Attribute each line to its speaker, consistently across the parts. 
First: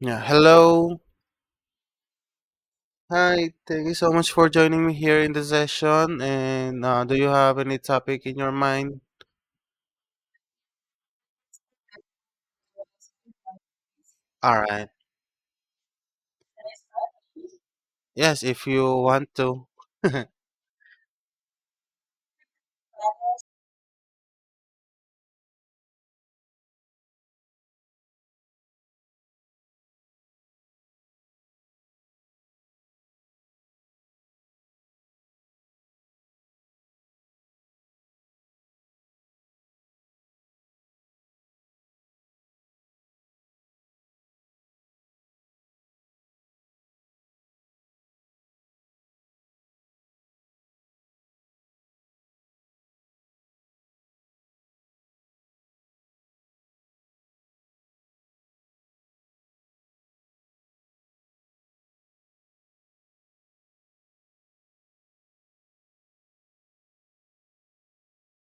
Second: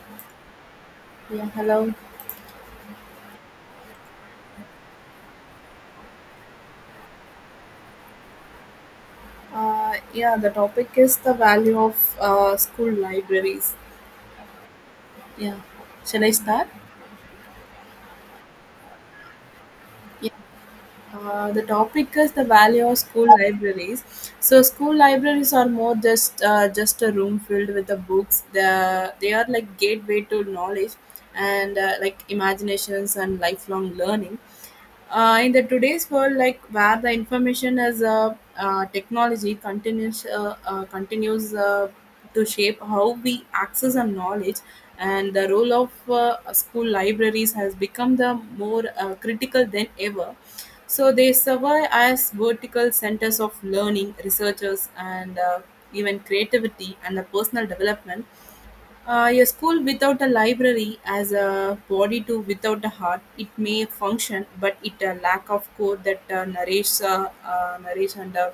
Speaker 1: Yeah, hello.
Speaker 2: Yeah, hello.
Speaker 1: Hi, thank you so much for joining me here in the session. And do you have any topic in your mind?
Speaker 2: Yeah, the topic is the value of school libraries.
Speaker 1: All right.
Speaker 2: Yeah, shall I start?
Speaker 1: Yes, if you want to.
Speaker 2: The topic is the value of school libraries. So school libraries are more just a room filled with the books. They are like gateway to knowledge and like imaginations and lifelong learning. In the today's world, like where the information as a technology continues to shape how we access our knowledge, and the role of school libraries has become the more critical than ever so they survive as vertical centers of learning, researchers, and even creativity and the personal development. A school without a library as a body to without a heart, it may function, but it a lack of core that nourishes, nourish and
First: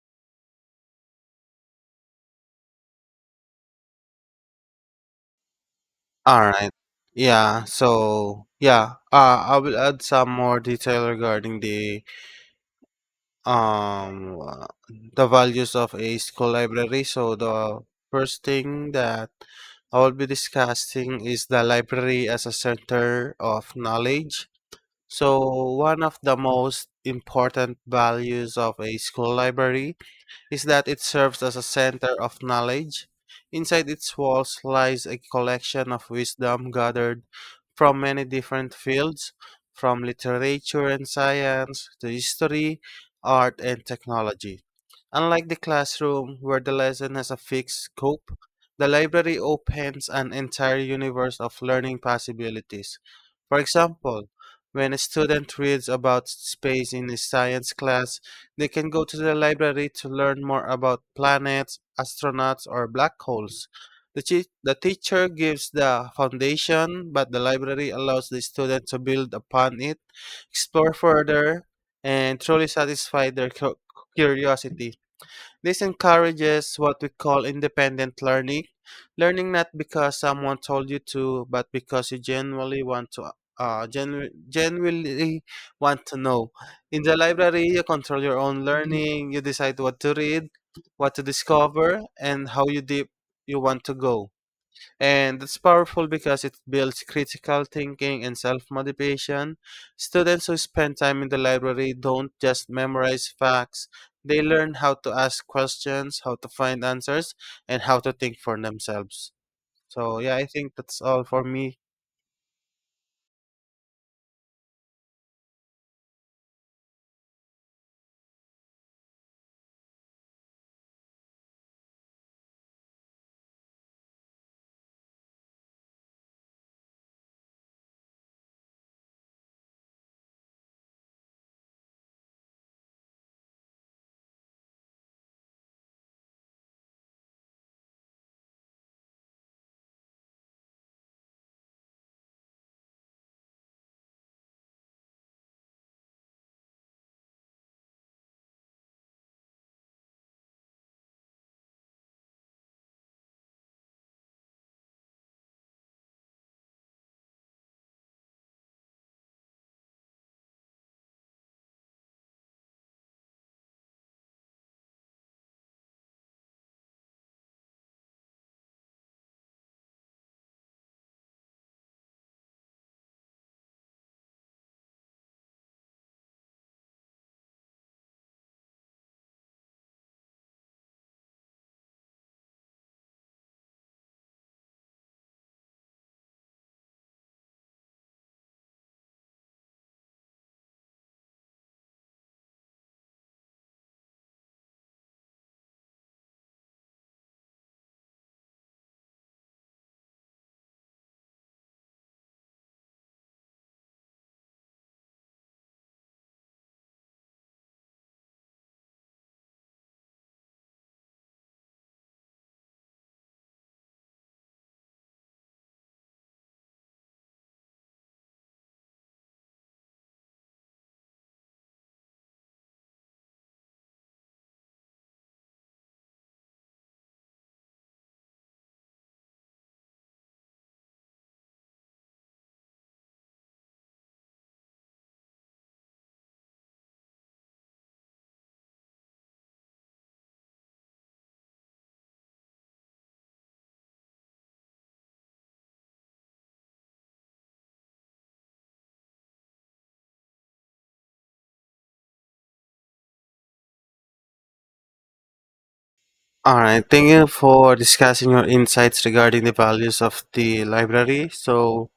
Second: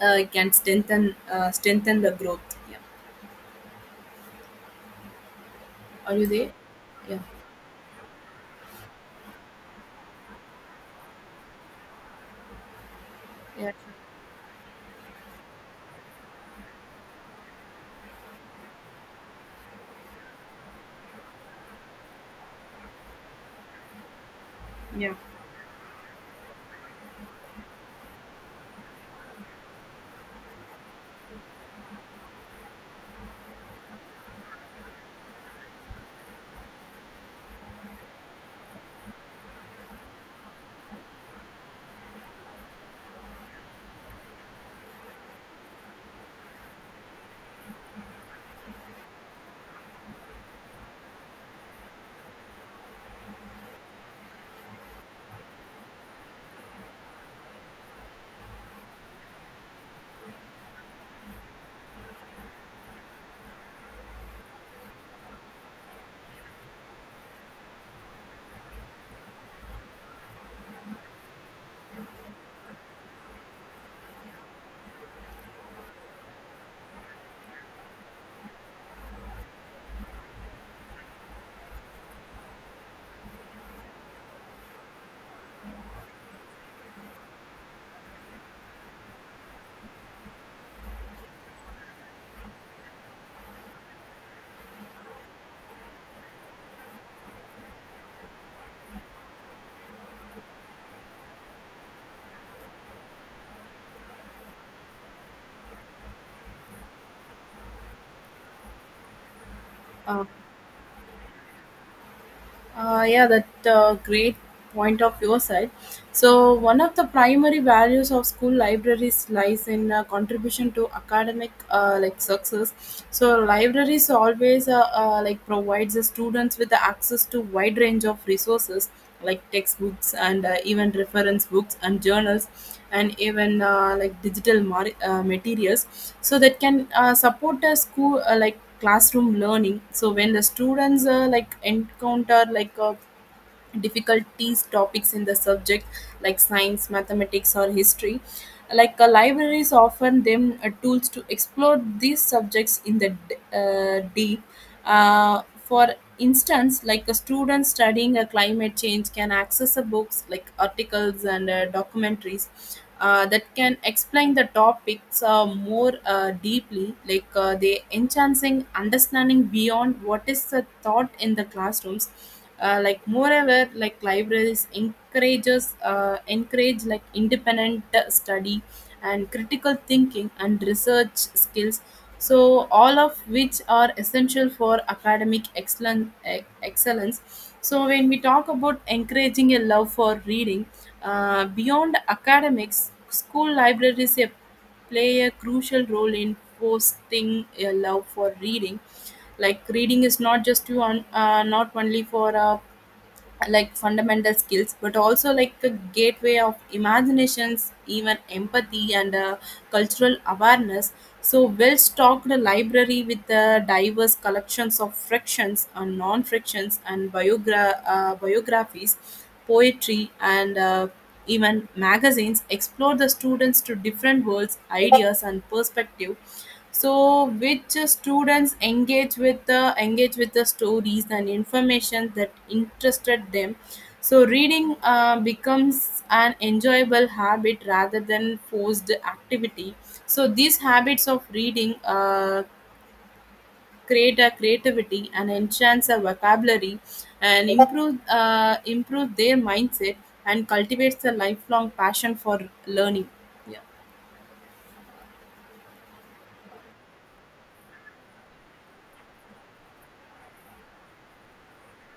Speaker 2: can strengthen the growth. Yeah. Are you
Speaker 1: All
Speaker 2: there?
Speaker 1: right.
Speaker 2: Yeah.
Speaker 1: Yeah, so I will add some more detail regarding
Speaker 2: Yeah.
Speaker 1: um uh, the values of a school library. So the first thing that I will be discussing is the library as a center of knowledge.
Speaker 2: Sure. Yeah.
Speaker 1: So, one of the most important values of a school library is that it serves as a center of knowledge. Inside its walls lies a collection of wisdom gathered from many different fields, from literature and science to history, art, and technology. Unlike the classroom, where the lesson has a fixed scope, the library opens an entire universe of learning possibilities. For example, when a student reads about space in a science class, they can go to the library to learn more about planets, astronauts, or black holes. The teacher gives the foundation, but the library allows the student to build upon it, explore further, and truly satisfy their curiosity. This encourages what we call independent learning, learning not because someone told you to, but because you genuinely want to genuinely want to know. In the library, you control your own learning, you decide what to read, what to discover, and how you deep you want to go. And it's powerful because it builds critical thinking and self motivation. Students who spend time in the library don't just memorize facts, they learn how to ask questions, how to find answers, and how to think for themselves. So,
Speaker 2: Uh,
Speaker 1: yeah, I think that's all for me.
Speaker 2: Yeah, that great point of your side. So, one of the primary values of school libraries lies in contribution to academic like success. So, libraries always like provides the students with the access to wide range of resources like textbooks and even reference books and journals and even like materials so that can support a school like classroom learning so when the students like encounter like a difficulties topics in the subject like science mathematics or history like libraries offer them tools to explore these subjects in the deep for instance like a student studying a climate change can access a books like articles and documentaries that can explain the topics more deeply like they enhancing understanding beyond what is the thought in the classrooms like moreover like libraries encourage like independent study and critical thinking and research skills so all of which are essential for academic excellence so when we talk about encouraging a love for reading beyond academics school libraries a play a crucial role in fostering a love for reading. Like reading is not just to on, not only for like fundamental skills but also like a gateway of imaginations even empathy and cultural awareness so well stocked library with diverse collections of frictions and non frictions and biographies poetry and even magazines explore the students to different worlds ideas and perspective so which students engage with the stories and information that interested them so reading becomes an enjoyable habit rather than forced activity so these habits of reading create a creativity and enhance a vocabulary and improve their mindset and cultivates a lifelong passion for learning.
Speaker 1: All right, thank you for discussing your insights regarding the values of the library. So,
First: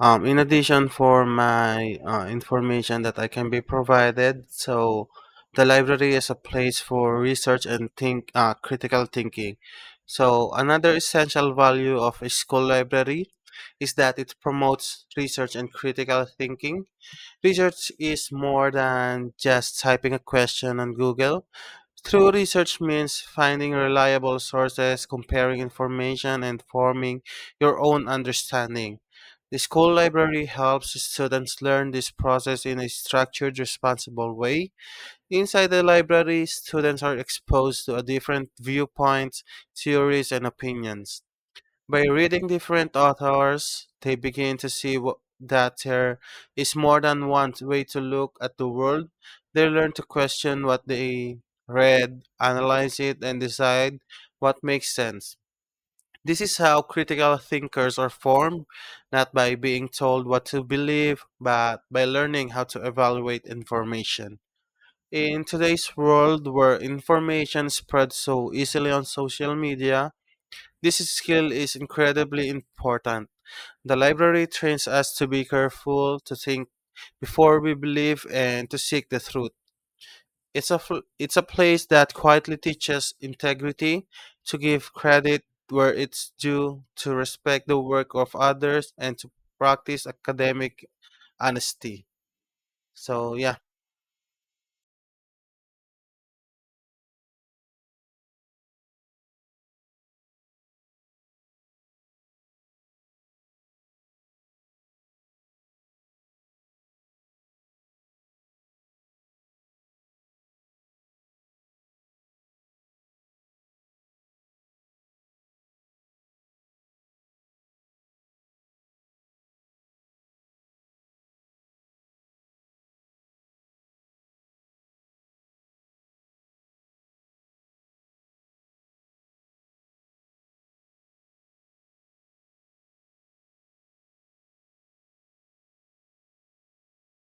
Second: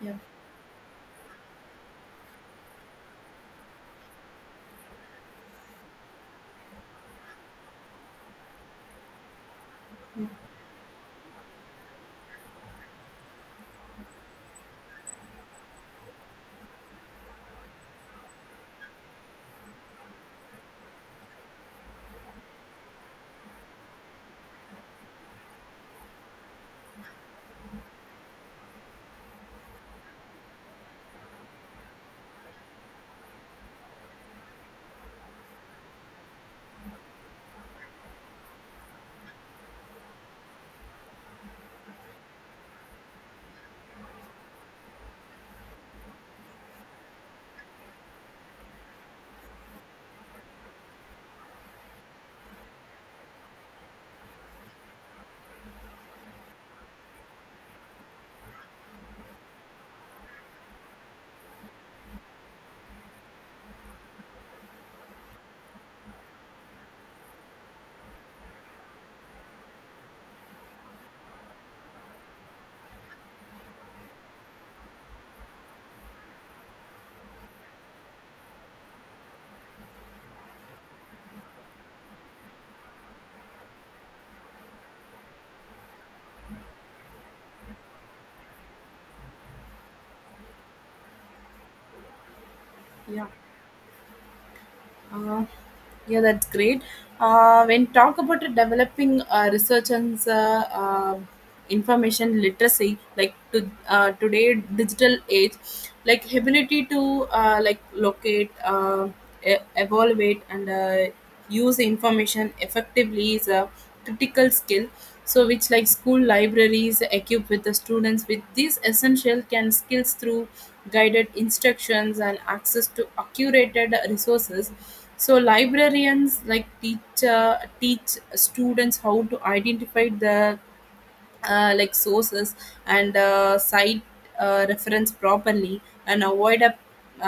Speaker 2: Yeah.
Speaker 1: in addition, for my information that I can be provided, so the library is a place for research and think critical thinking. So another essential value of a school library is that it promotes research and critical thinking. Research is more than just typing a question on Google. True research means finding reliable sources, comparing information, and forming your own understanding. The school library helps students learn this process in a structured, responsible way. Inside the library, students are exposed to a different viewpoints, theories, and opinions. By reading different authors, they begin to see that there is more than one way to look at the world. They learn to question what they read, analyze it, and decide what makes sense. This is how critical thinkers are formed, not by being told what to believe, but by learning how to evaluate information. In today's world where information spreads so easily on social media, this skill is incredibly important. The library trains us to be careful, to think before we believe, and to seek the truth. It's a place that quietly teaches integrity, to give credit where it's due, to respect the work of others, and to practice academic honesty.
Speaker 2: Yeah.
Speaker 1: So, yeah.
Speaker 2: Uh, yeah, that's great. When talk about the developing research and information literacy, like to today digital age, like ability to like locate, evaluate, and use information effectively is critical skill so which like school libraries equip with the students with these essential can skills through guided instructions and access to accurate resources so librarians like teach students how to identify the like sources and site reference properly and avoid a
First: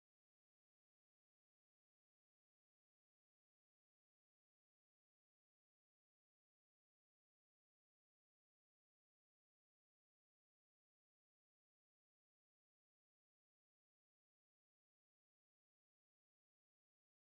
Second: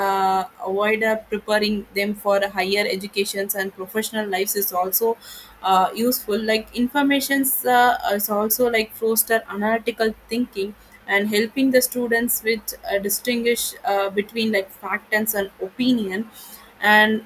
Speaker 2: uh, avoid preparing them for higher educations and professional lives is also useful like informations is also like foster analytical thinking and helping the students with distinguish between like fact and an opinion and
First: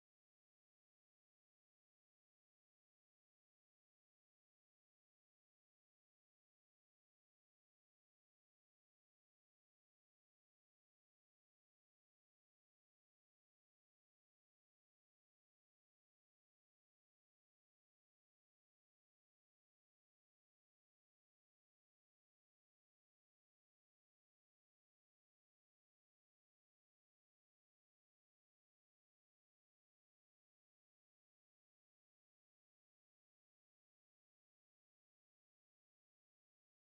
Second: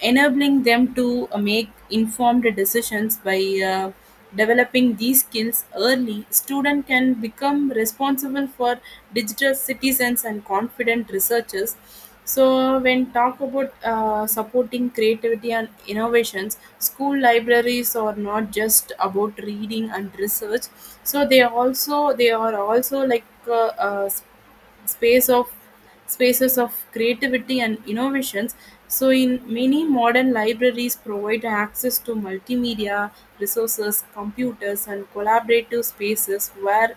Speaker 2: enabling them to make informed decisions by uh, developing these skills early student can become responsible for digital citizens and confident researchers so when talk about supporting creativity and innovations school libraries are not just about reading and research so they are also like space of spaces of creativity and innovations so in many modern libraries provide access to multimedia resources computers and collaborative spaces where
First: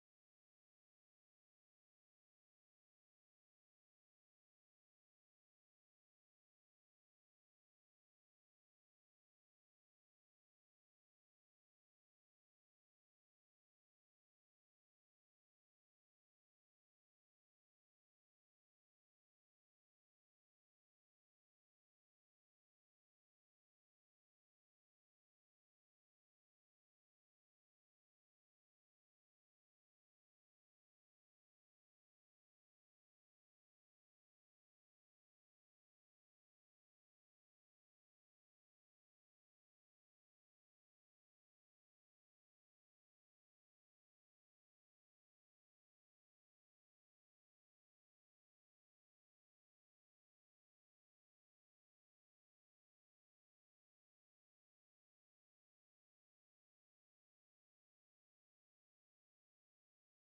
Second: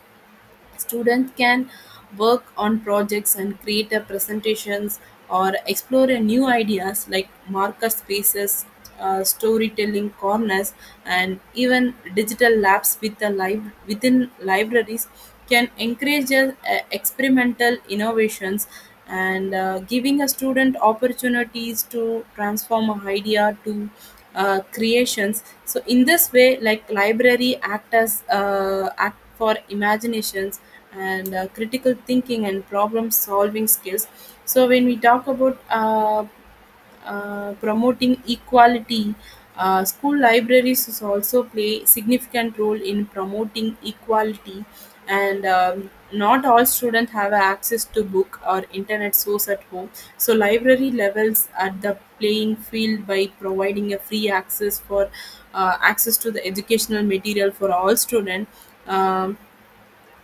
Speaker 2: students can work on projects and create a presentations or explore a new ideas like marker spaces, storytelling corners, and even digital labs with the within libraries can encourage experimental innovations and giving a student opportunities to transform an idea to creations so in this way like library act as act for imaginations and critical thinking and problem solving skills so when we talk about promoting equality. School libraries is also play significant role in promoting equality, and not all students have access to book or internet source at home. So library levels at the playing field by providing a free access for access to the educational material for all students. Um,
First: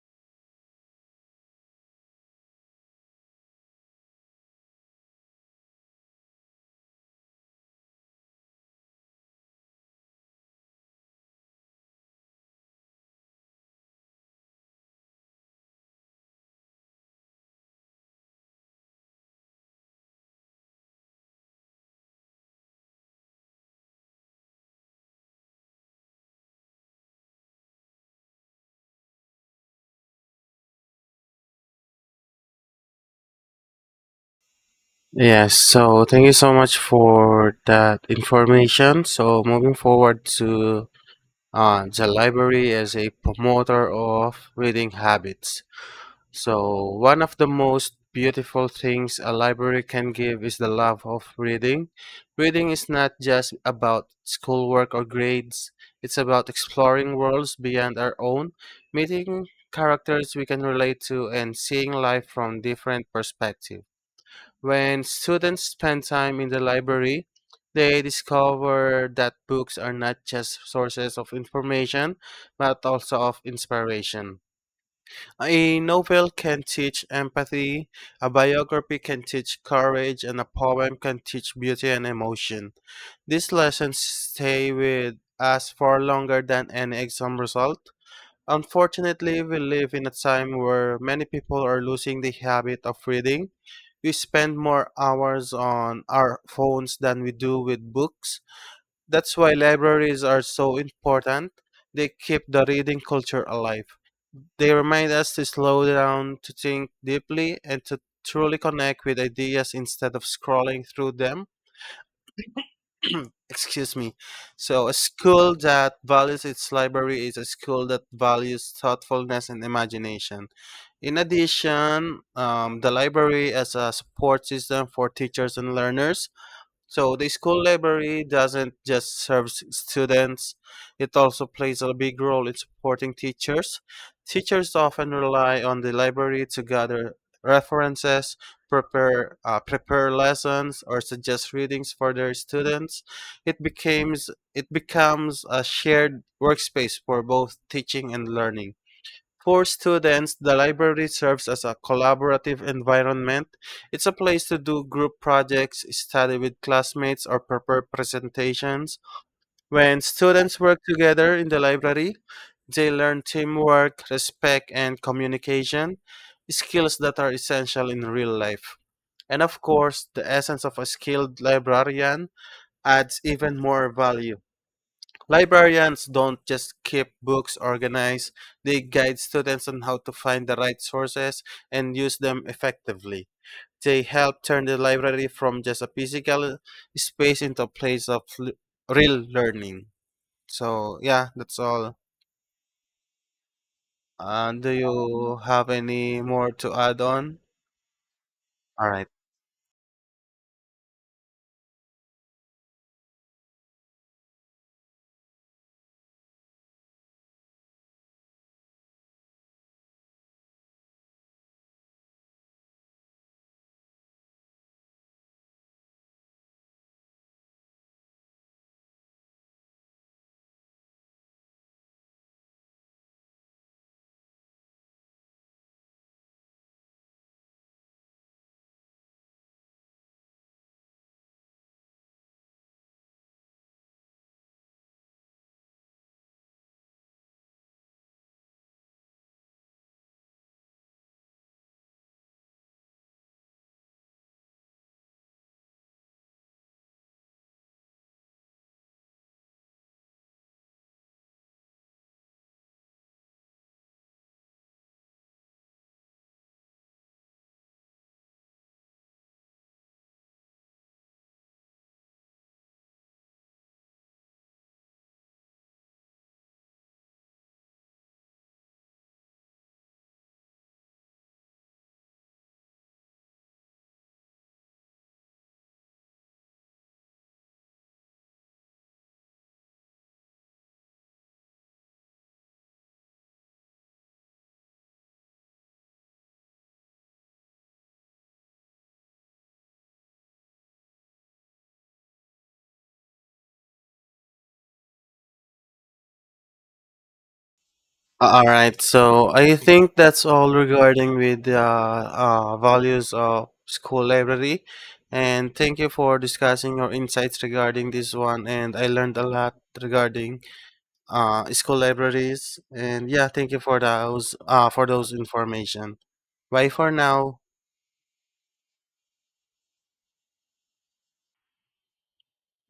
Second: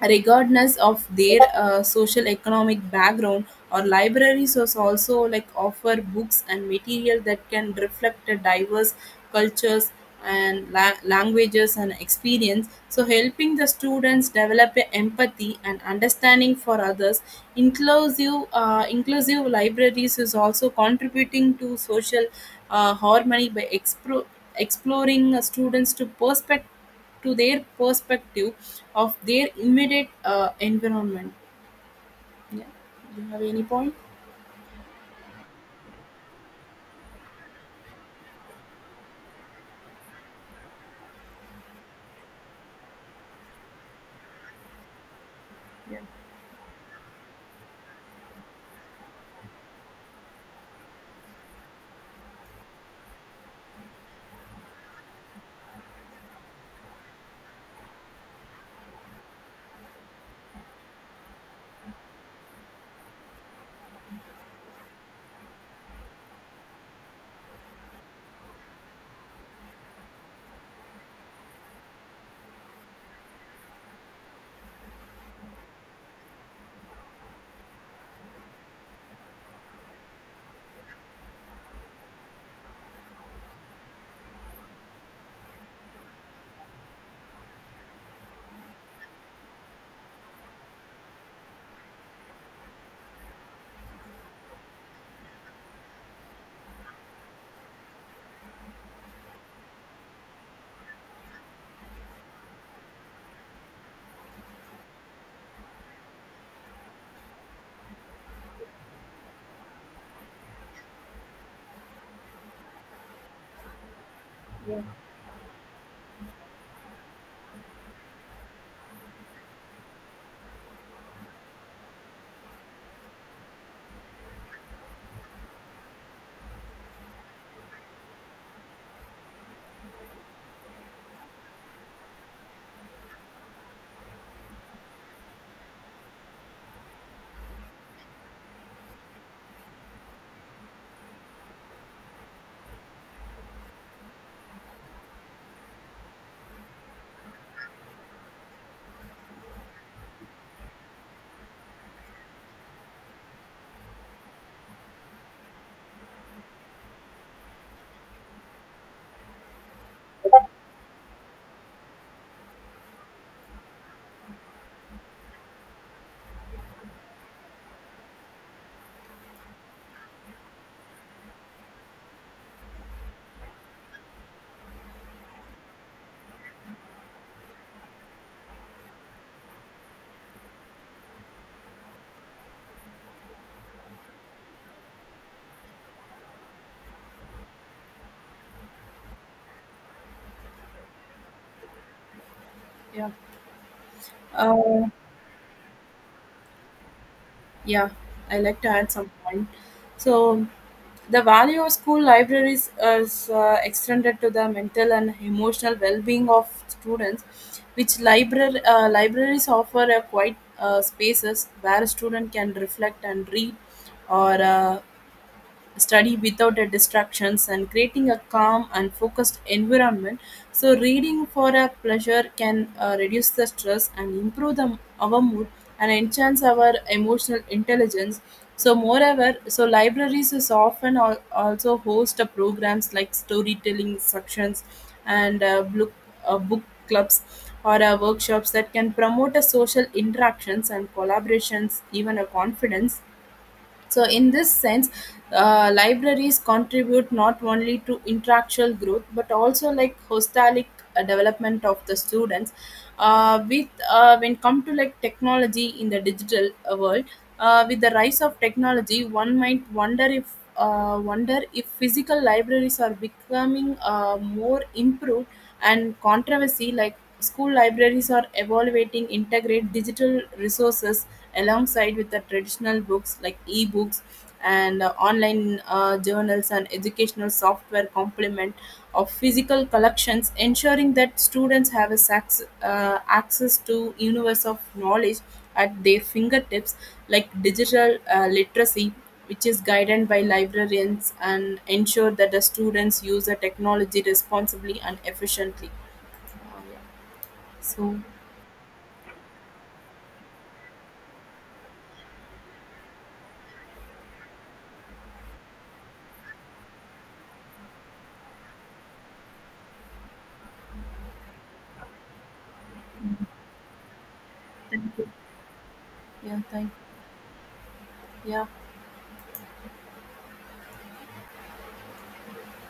Speaker 2: Regardless of their social economic background or libraries was also like offer books and material that can reflect the diverse cultures and languages and experience so helping the students develop a empathy and understanding for others inclusive libraries is also contributing to social harmony by exploring students to perspective to their perspective of their immediate environment. Yeah. Do you have any point?
Speaker 1: Yes, so thank you so much for that information. So moving forward to the library as a promoter of reading habits. So, one of the most beautiful things a library can give is the love of reading. Reading is not just about schoolwork or grades, it's about exploring worlds beyond our own, meeting characters we can relate to, and seeing life from different perspectives. When students spend time in the library, they discover that books are not just sources of information, but also of inspiration. A novel can teach empathy, a biography can teach courage, and a poem can teach beauty and emotion. These lessons stay with us far longer than any exam result. Unfortunately, we live in a time where many people are losing the habit of reading. We spend more hours on our phones than we do with books. That's why libraries are so important. They keep the reading culture alive. They remind us to slow down, to think deeply, and to truly connect with ideas instead of scrolling through them. Excuse me. So, a school that values its library is a school that values thoughtfulness and imagination. In addition, the library as a support system for teachers and learners so the school library doesn't just serve students, it also plays a big role in supporting teachers. Teachers often rely on the library to gather references, prepare lessons or suggest readings for their students. It becomes a shared workspace for both teaching and learning. For students, the library serves as a collaborative environment. It's a place to do group projects, study with classmates, or prepare presentations. When students work together in the library, they learn teamwork, respect, and communication, skills that are essential in real life. And of course, the essence of a skilled librarian adds even more value. Librarians don't just keep books organized, they guide students on how to find the right sources and use them effectively. They help turn the library from just a physical space into a place of real learning. So, yeah, that's all.
Speaker 2: Yeah.
Speaker 1: Do
Speaker 2: Uh,
Speaker 1: you have any more to add on?
Speaker 2: yeah, I like to
Speaker 1: All
Speaker 2: add
Speaker 1: right.
Speaker 2: some point. So, the value of school libraries is extended to the mental and emotional well-being of students, which library libraries offer a quiet spaces where a student can reflect and read, or study without the distractions and creating a calm and focused environment so reading for a pleasure can reduce the stress and improve the, our mood and enhance our emotional intelligence so moreover so libraries is often also host a programs like storytelling sections and book clubs or workshops that can promote a social interactions and collaborations even a confidence so, in this sense, libraries contribute not only to intellectual growth but also like holistic development of the students. With When come to like technology in the digital world, with the rise of technology, one might wonder if physical libraries are becoming more improved and controversy like school libraries are evaluating integrate digital resources alongside with the traditional books like e-books and online journals and educational software complement of physical collections ensuring that students have a access to universe of knowledge at their fingertips like digital literacy which is guided by librarians and ensure that the students use the technology responsibly and efficiently so
Speaker 1: All right, so I think that's all regarding with the values of school library, and thank you for discussing your insights regarding this one. And I learned a lot regarding school libraries, and yeah, thank you
Speaker 2: thank
Speaker 1: for
Speaker 2: you.
Speaker 1: those information.
Speaker 2: Yeah,
Speaker 1: Bye
Speaker 2: thank.
Speaker 1: for now.
Speaker 2: Yeah.